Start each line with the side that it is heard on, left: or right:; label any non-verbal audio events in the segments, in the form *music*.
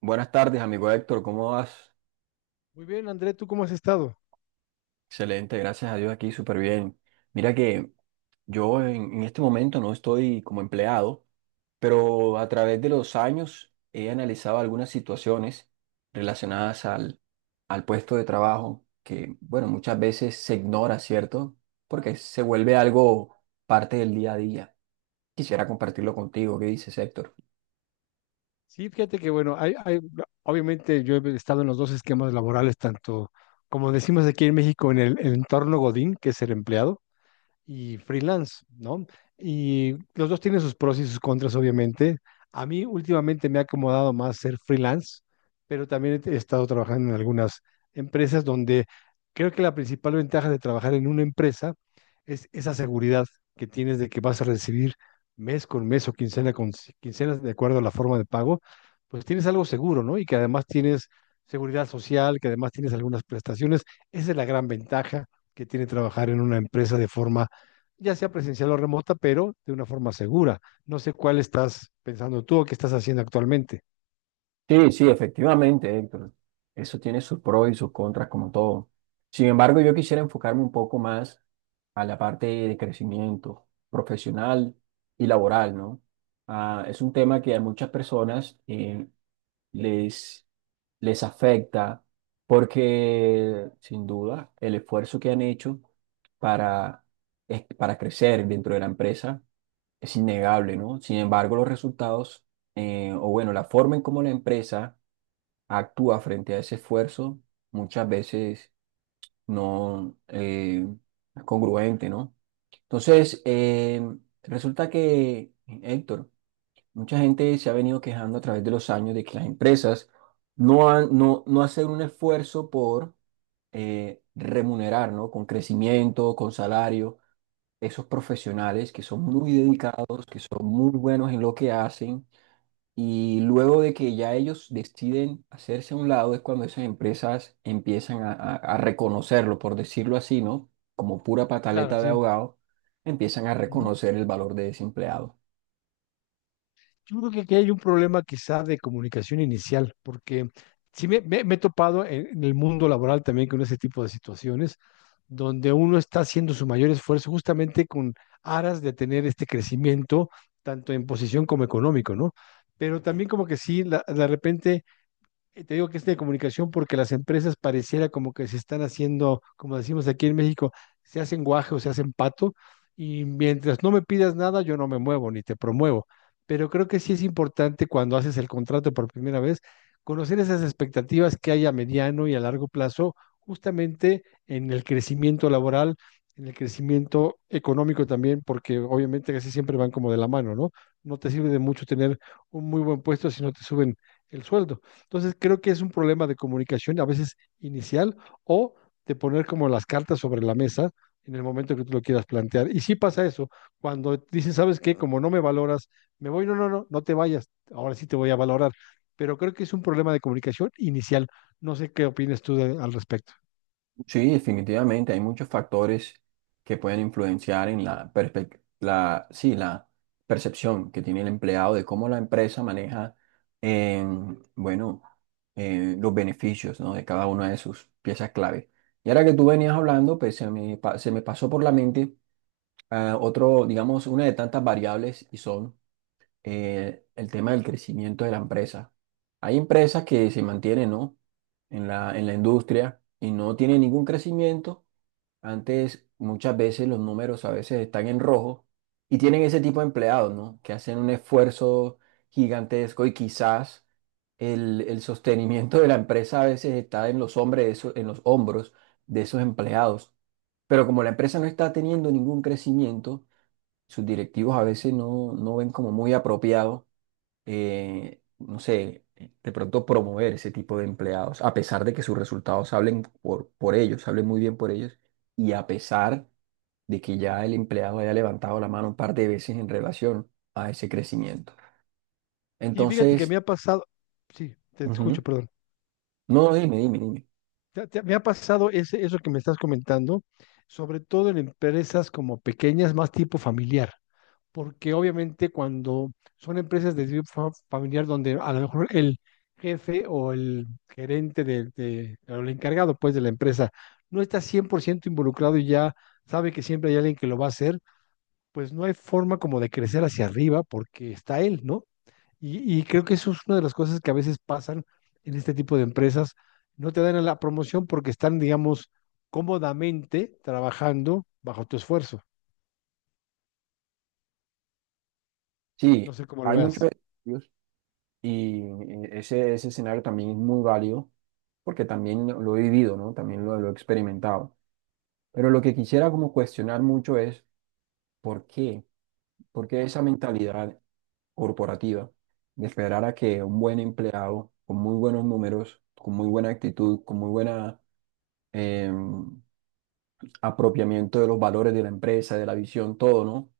right: Buenas tardes, amigo Héctor, ¿cómo vas?
left: Muy bien, André, ¿tú cómo has estado?
right: Excelente, gracias a Dios aquí, súper bien. Mira que yo en este momento no estoy como empleado, pero a través de los años he analizado algunas situaciones relacionadas al puesto de trabajo que, bueno, muchas veces se ignora, ¿cierto? Porque se vuelve algo parte del día a día. Quisiera compartirlo contigo, ¿qué dices, Héctor?
left: Sí, fíjate que bueno, obviamente yo he estado en los dos esquemas laborales, tanto como decimos aquí en México, en el entorno Godín, que es el empleado, y freelance, ¿no? Y los dos tienen sus pros y sus contras, obviamente. A mí últimamente me ha acomodado más ser freelance, pero también he estado trabajando en algunas empresas donde creo que la principal ventaja de trabajar en una empresa es esa seguridad que tienes de que vas a recibir mes con mes o quincena con quincena, de acuerdo a la forma de pago, pues tienes algo seguro, ¿no? Y que además tienes seguridad social, que además tienes algunas prestaciones. Esa es la gran ventaja que tiene trabajar en una empresa de forma ya sea presencial o remota, pero de una forma segura. No sé cuál estás pensando tú o qué estás haciendo actualmente.
right: Sí, sí, efectivamente, Héctor. Eso tiene sus pros y sus contras, como todo. Sin embargo, yo quisiera enfocarme un poco más a la parte de crecimiento profesional y laboral, ¿no? Ah, es un tema que a muchas personas les, les afecta porque, sin duda, el esfuerzo que han hecho para, para crecer dentro de la empresa es innegable, ¿no? Sin embargo, los resultados, o bueno, la forma en cómo la empresa actúa frente a ese esfuerzo, muchas veces no es congruente, ¿no? Entonces, resulta que, Héctor, mucha gente se ha venido quejando a través de los años de que las empresas no, han, no, no hacen un esfuerzo por remunerar, ¿no? Con crecimiento, con salario, esos profesionales que son muy dedicados, que son muy buenos en lo que hacen y luego de que ya ellos deciden hacerse a un lado, es cuando esas empresas empiezan a reconocerlo, por decirlo así, ¿no? Como pura
left: Claro,
right: pataleta de
left: sí.
right: ahogado, empiezan a
left: Ujú.
right: reconocer el valor de ese empleado.
left: Yo creo que aquí hay un problema quizá de comunicación inicial, porque sí me he topado en el mundo laboral también con ese tipo de situaciones, donde uno está haciendo su mayor esfuerzo justamente con aras de tener este crecimiento, tanto en posición como económico, ¿no? Pero también como que sí, de repente, te digo que es de comunicación porque las empresas pareciera como que se están haciendo, como decimos aquí en México, se hacen guaje o se hacen pato, y mientras no me pidas nada, yo no me muevo ni te promuevo. Pero creo que sí es importante cuando haces el contrato por primera vez, conocer esas expectativas que hay a mediano y a largo plazo, justamente en el crecimiento laboral, en el crecimiento económico también, porque obviamente casi siempre van como de la mano, ¿no? No te sirve de mucho tener un muy buen puesto si no te suben el sueldo. Entonces creo que es un problema de comunicación, a veces inicial, o de poner como las cartas sobre la mesa en el momento que tú lo quieras plantear. Y sí pasa eso, cuando dicen, ¿sabes qué? Como no me valoras, me voy. No, no, no, no te vayas, ahora sí te voy a valorar. Pero creo que es un problema de comunicación inicial. No sé qué opinas tú al respecto.
right: Sí, definitivamente, hay muchos factores que pueden influenciar en la, perspec- la, sí, la percepción que tiene el empleado de cómo la empresa maneja, em, bueno, los beneficios, ¿no? de cada una de sus piezas clave. Y ahora que tú venías hablando, pues se me pasó por la mente otro, digamos, una de tantas variables y son el tema del crecimiento de la empresa. Hay empresas que se mantienen, ¿no? en en la industria y no tienen ningún crecimiento. Antes, muchas veces los números a veces están en rojo y tienen ese tipo de empleados, ¿no? Que hacen un esfuerzo gigantesco y quizás el sostenimiento de la empresa a veces está en los en los hombros de esos empleados. Pero como la empresa no está teniendo ningún crecimiento, sus directivos a veces no ven como muy apropiado no sé, de pronto promover ese tipo de empleados, a pesar de que sus resultados hablen por ellos, hablen muy bien por ellos, y a pesar de que ya el empleado haya levantado la mano un par de veces en relación a ese crecimiento.
left: Y fíjate que me
right: Entonces,
left: ha pasado. Sí, te escucho,
right: ujú.
left: perdón.
right: No, no, dime, dime, dime.
left: Me ha pasado eso que me estás comentando, sobre todo en empresas como pequeñas, más tipo familiar, porque obviamente cuando son empresas de tipo familiar, donde a lo mejor el jefe o el gerente o el encargado pues de la empresa no está 100% involucrado y ya sabe que siempre hay alguien que lo va a hacer, pues no hay forma como de crecer hacia arriba porque está él, ¿no? Y creo que eso es una de las cosas que a veces pasan en este tipo de empresas. No te dan a la promoción porque están, digamos, cómodamente trabajando bajo tu esfuerzo. No
right: Sí,
left: sé cómo lo
right: hay muchos
left: veas.
right: estudios y ese escenario también es muy válido porque también lo he vivido, ¿no? También lo he experimentado. Pero lo que quisiera como cuestionar mucho es, ¿por qué? Porque esa mentalidad corporativa de esperar a que un buen empleado con muy buenos números, con muy buena actitud, con muy buena em, apropiamiento de los valores de la empresa, de la visión, todo, ¿no?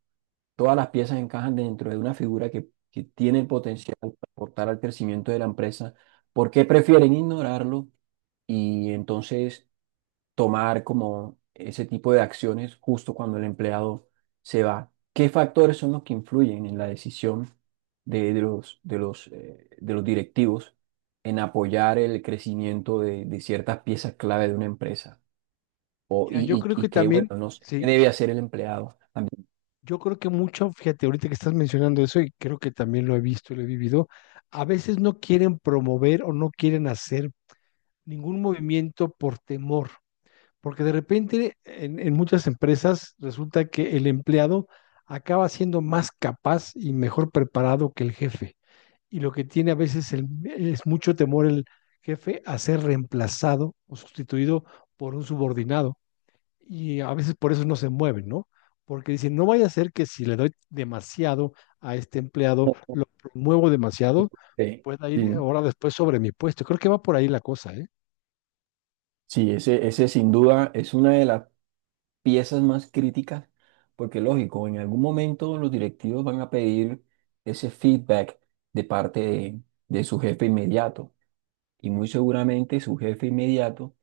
right: Todas las piezas encajan dentro de una figura que tiene el potencial para aportar al crecimiento de la empresa. ¿Por qué prefieren ignorarlo? Y entonces tomar como ese tipo de acciones justo cuando el empleado se va. ¿Qué factores son los que influyen en la decisión de los directivos en apoyar el crecimiento de ciertas piezas clave de una empresa? O,
left: Mira, yo creo
right: y
left: que
right: qué,
left: también,
right: bueno, no sé, qué
left: sí,
right: debe hacer el empleado.
left: yo creo que mucho, fíjate, ahorita que estás mencionando eso, y creo que también lo he visto y lo he vivido, a veces no quieren promover o no quieren hacer ningún movimiento por temor, porque de repente en muchas empresas resulta que el empleado acaba siendo más capaz y mejor preparado que el jefe, y lo que tiene a veces es mucho temor el jefe a ser reemplazado o sustituido por un subordinado, y a veces por eso no se mueven, ¿no? Porque dicen, no vaya a ser que si le doy demasiado a este empleado,
right: *laughs*
left: lo promuevo demasiado,
right: Sí,
left: pueda ir
right: sí,
left: ahora después sobre mi puesto. Creo que va por ahí la cosa, ¿eh?
right: sí, ese sin duda es una de las piezas más críticas, porque lógico, en algún momento los directivos van a pedir ese feedback de parte de su jefe inmediato y muy seguramente su jefe inmediato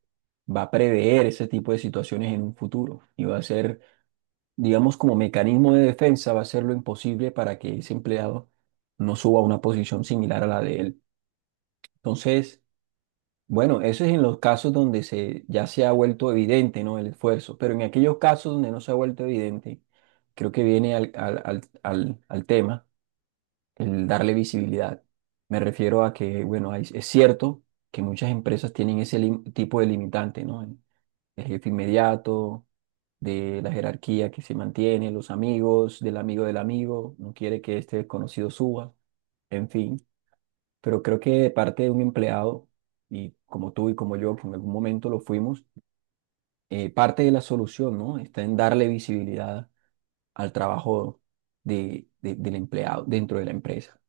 right: va a prever ese tipo de situaciones en un futuro y va a ser, digamos, como mecanismo de defensa, va a hacer lo imposible para que ese empleado no suba a una posición similar a la de él. Entonces, bueno, eso es en los casos donde ya se ha vuelto evidente, ¿no? El esfuerzo, pero en aquellos casos donde no se ha vuelto evidente, creo que viene al tema, el darle visibilidad. Me refiero a que, bueno, es cierto que muchas empresas tienen ese tipo de limitante, ¿no? El jefe inmediato, de la jerarquía que se mantiene, los amigos, del amigo, no quiere que este desconocido suba, en fin, pero creo que de parte de un empleado, y como tú y como yo, que en algún momento lo fuimos, parte de la solución, ¿no? Está en darle visibilidad al trabajo del empleado dentro de la empresa.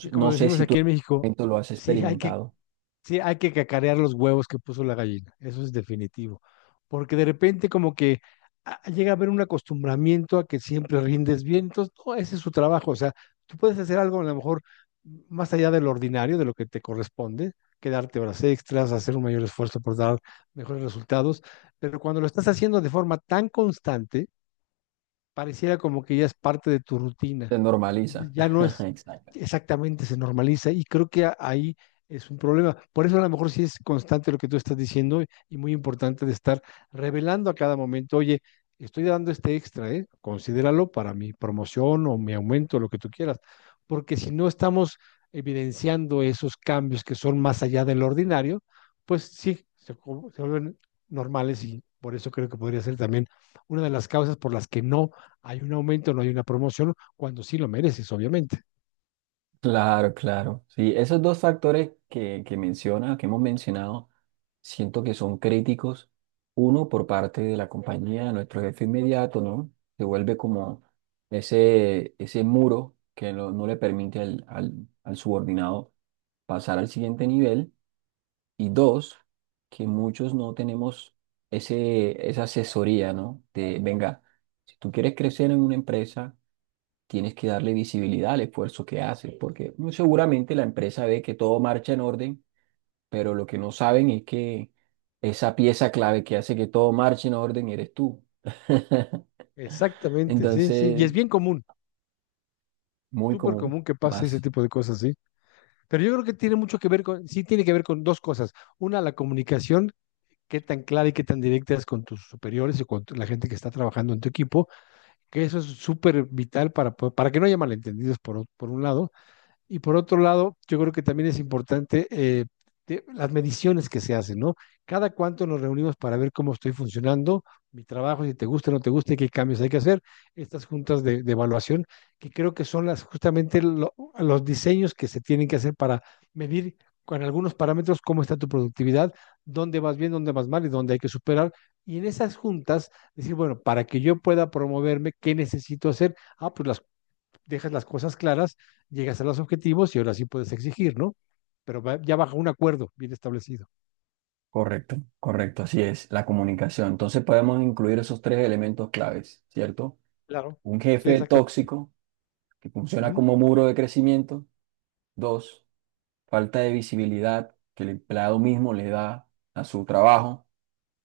left: Y como
right: no sé
left: decimos
right: si tú en
left: aquí en
right: algún
left: México,
right: momento lo has
left: sí hay que
right: experimentado,
left: Sí, hay que cacarear los huevos que puso la gallina, eso es definitivo, porque de repente como que, llega a haber un acostumbramiento a que siempre rindes bien. Entonces no, ese es su trabajo, o sea, tú puedes hacer algo a lo mejor más allá de lo ordinario, de lo que te corresponde, quedarte horas extras, hacer un mayor esfuerzo por dar mejores resultados, pero cuando lo estás haciendo de forma tan constante, pareciera como que ya es parte de tu rutina,
right: se normaliza.
left: entonces ya no
right: *laughs*
left: es.
right: Exacto.
left: Exactamente, se normaliza, y creo que ahí es un problema. Por eso a lo mejor sí es constante lo que tú estás diciendo y muy importante de estar revelando a cada momento, oye, estoy dando este extra, ¿eh? Considéralo para mi promoción o mi aumento, lo que tú quieras, porque si no estamos evidenciando esos cambios que son más allá del ordinario, pues sí, se vuelven normales, y por eso creo que podría ser también una de las causas por las que no hay un aumento, no hay una promoción cuando sí lo mereces, obviamente.
right: Claro, claro. Sí, esos dos factores que menciona, que hemos mencionado, siento que son críticos. Uno, por parte de la compañía, nuestro jefe inmediato, ¿no? Se vuelve como ese muro que no le permite al subordinado pasar al siguiente nivel. Y dos, que muchos no tenemos esa asesoría, ¿no? De, venga, si tú quieres crecer en una empresa, tienes que darle visibilidad al esfuerzo que haces, porque muy seguramente la empresa ve que todo marcha en orden, pero lo que no saben es que esa pieza clave que hace que todo marche en orden eres tú. *laughs*
left: Exactamente, sí, sí. Y
right: Entonces,
left: es bien común,
right: muy
left: súper
right: común,
left: común que pase ese
right: más.
left: tipo de cosas, sí. Pero yo creo que tiene mucho que ver con, sí, tiene que ver con dos cosas. Una, la comunicación, qué tan clara y qué tan directa es con tus superiores y con la gente que está trabajando en tu equipo, que eso es súper vital para que no haya malentendidos por un lado. Y por otro lado, yo creo que también es importante, las mediciones que se hacen, ¿no? Cada cuánto nos reunimos para ver cómo estoy funcionando, mi trabajo, si te gusta o no te gusta y qué cambios hay que hacer. Estas juntas de evaluación, que creo que son las, justamente los diseños que se tienen que hacer para medir con algunos parámetros cómo está tu productividad, dónde vas bien, dónde vas mal y dónde hay que superar. Y en esas juntas, decir, bueno, para que yo pueda promoverme, ¿qué necesito hacer? Ah, pues las dejas las cosas claras, llegas a los objetivos y ahora sí puedes exigir, ¿no? Pero ya bajo un acuerdo bien establecido.
right: Correcto, correcto, así es, la comunicación. Entonces podemos incluir esos tres elementos claves, ¿cierto?
left: Claro,
right: Un
left: sí,
right: jefe
left: exactamente.
right: tóxico que funciona
left: Ujú.
right: como muro de crecimiento. Dos, falta de visibilidad que el empleado mismo le da a su trabajo.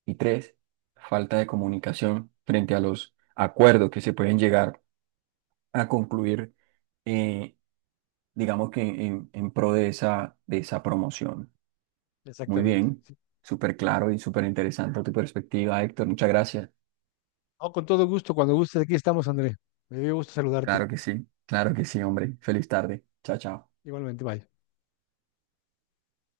right: Y tres, falta de comunicación frente a los acuerdos que se pueden llegar a concluir, eh, digamos que en pro de de esa promoción. Muy
left: Exactamente,
right: bien,
left: sí.
right: súper claro y súper interesante tu perspectiva, Héctor. Muchas gracias.
left: No, con todo gusto, cuando gustes, aquí estamos, André. Me dio gusto saludarte.
right: Claro que sí, hombre. Feliz tarde. Chao, chao.
left: Igualmente, bye.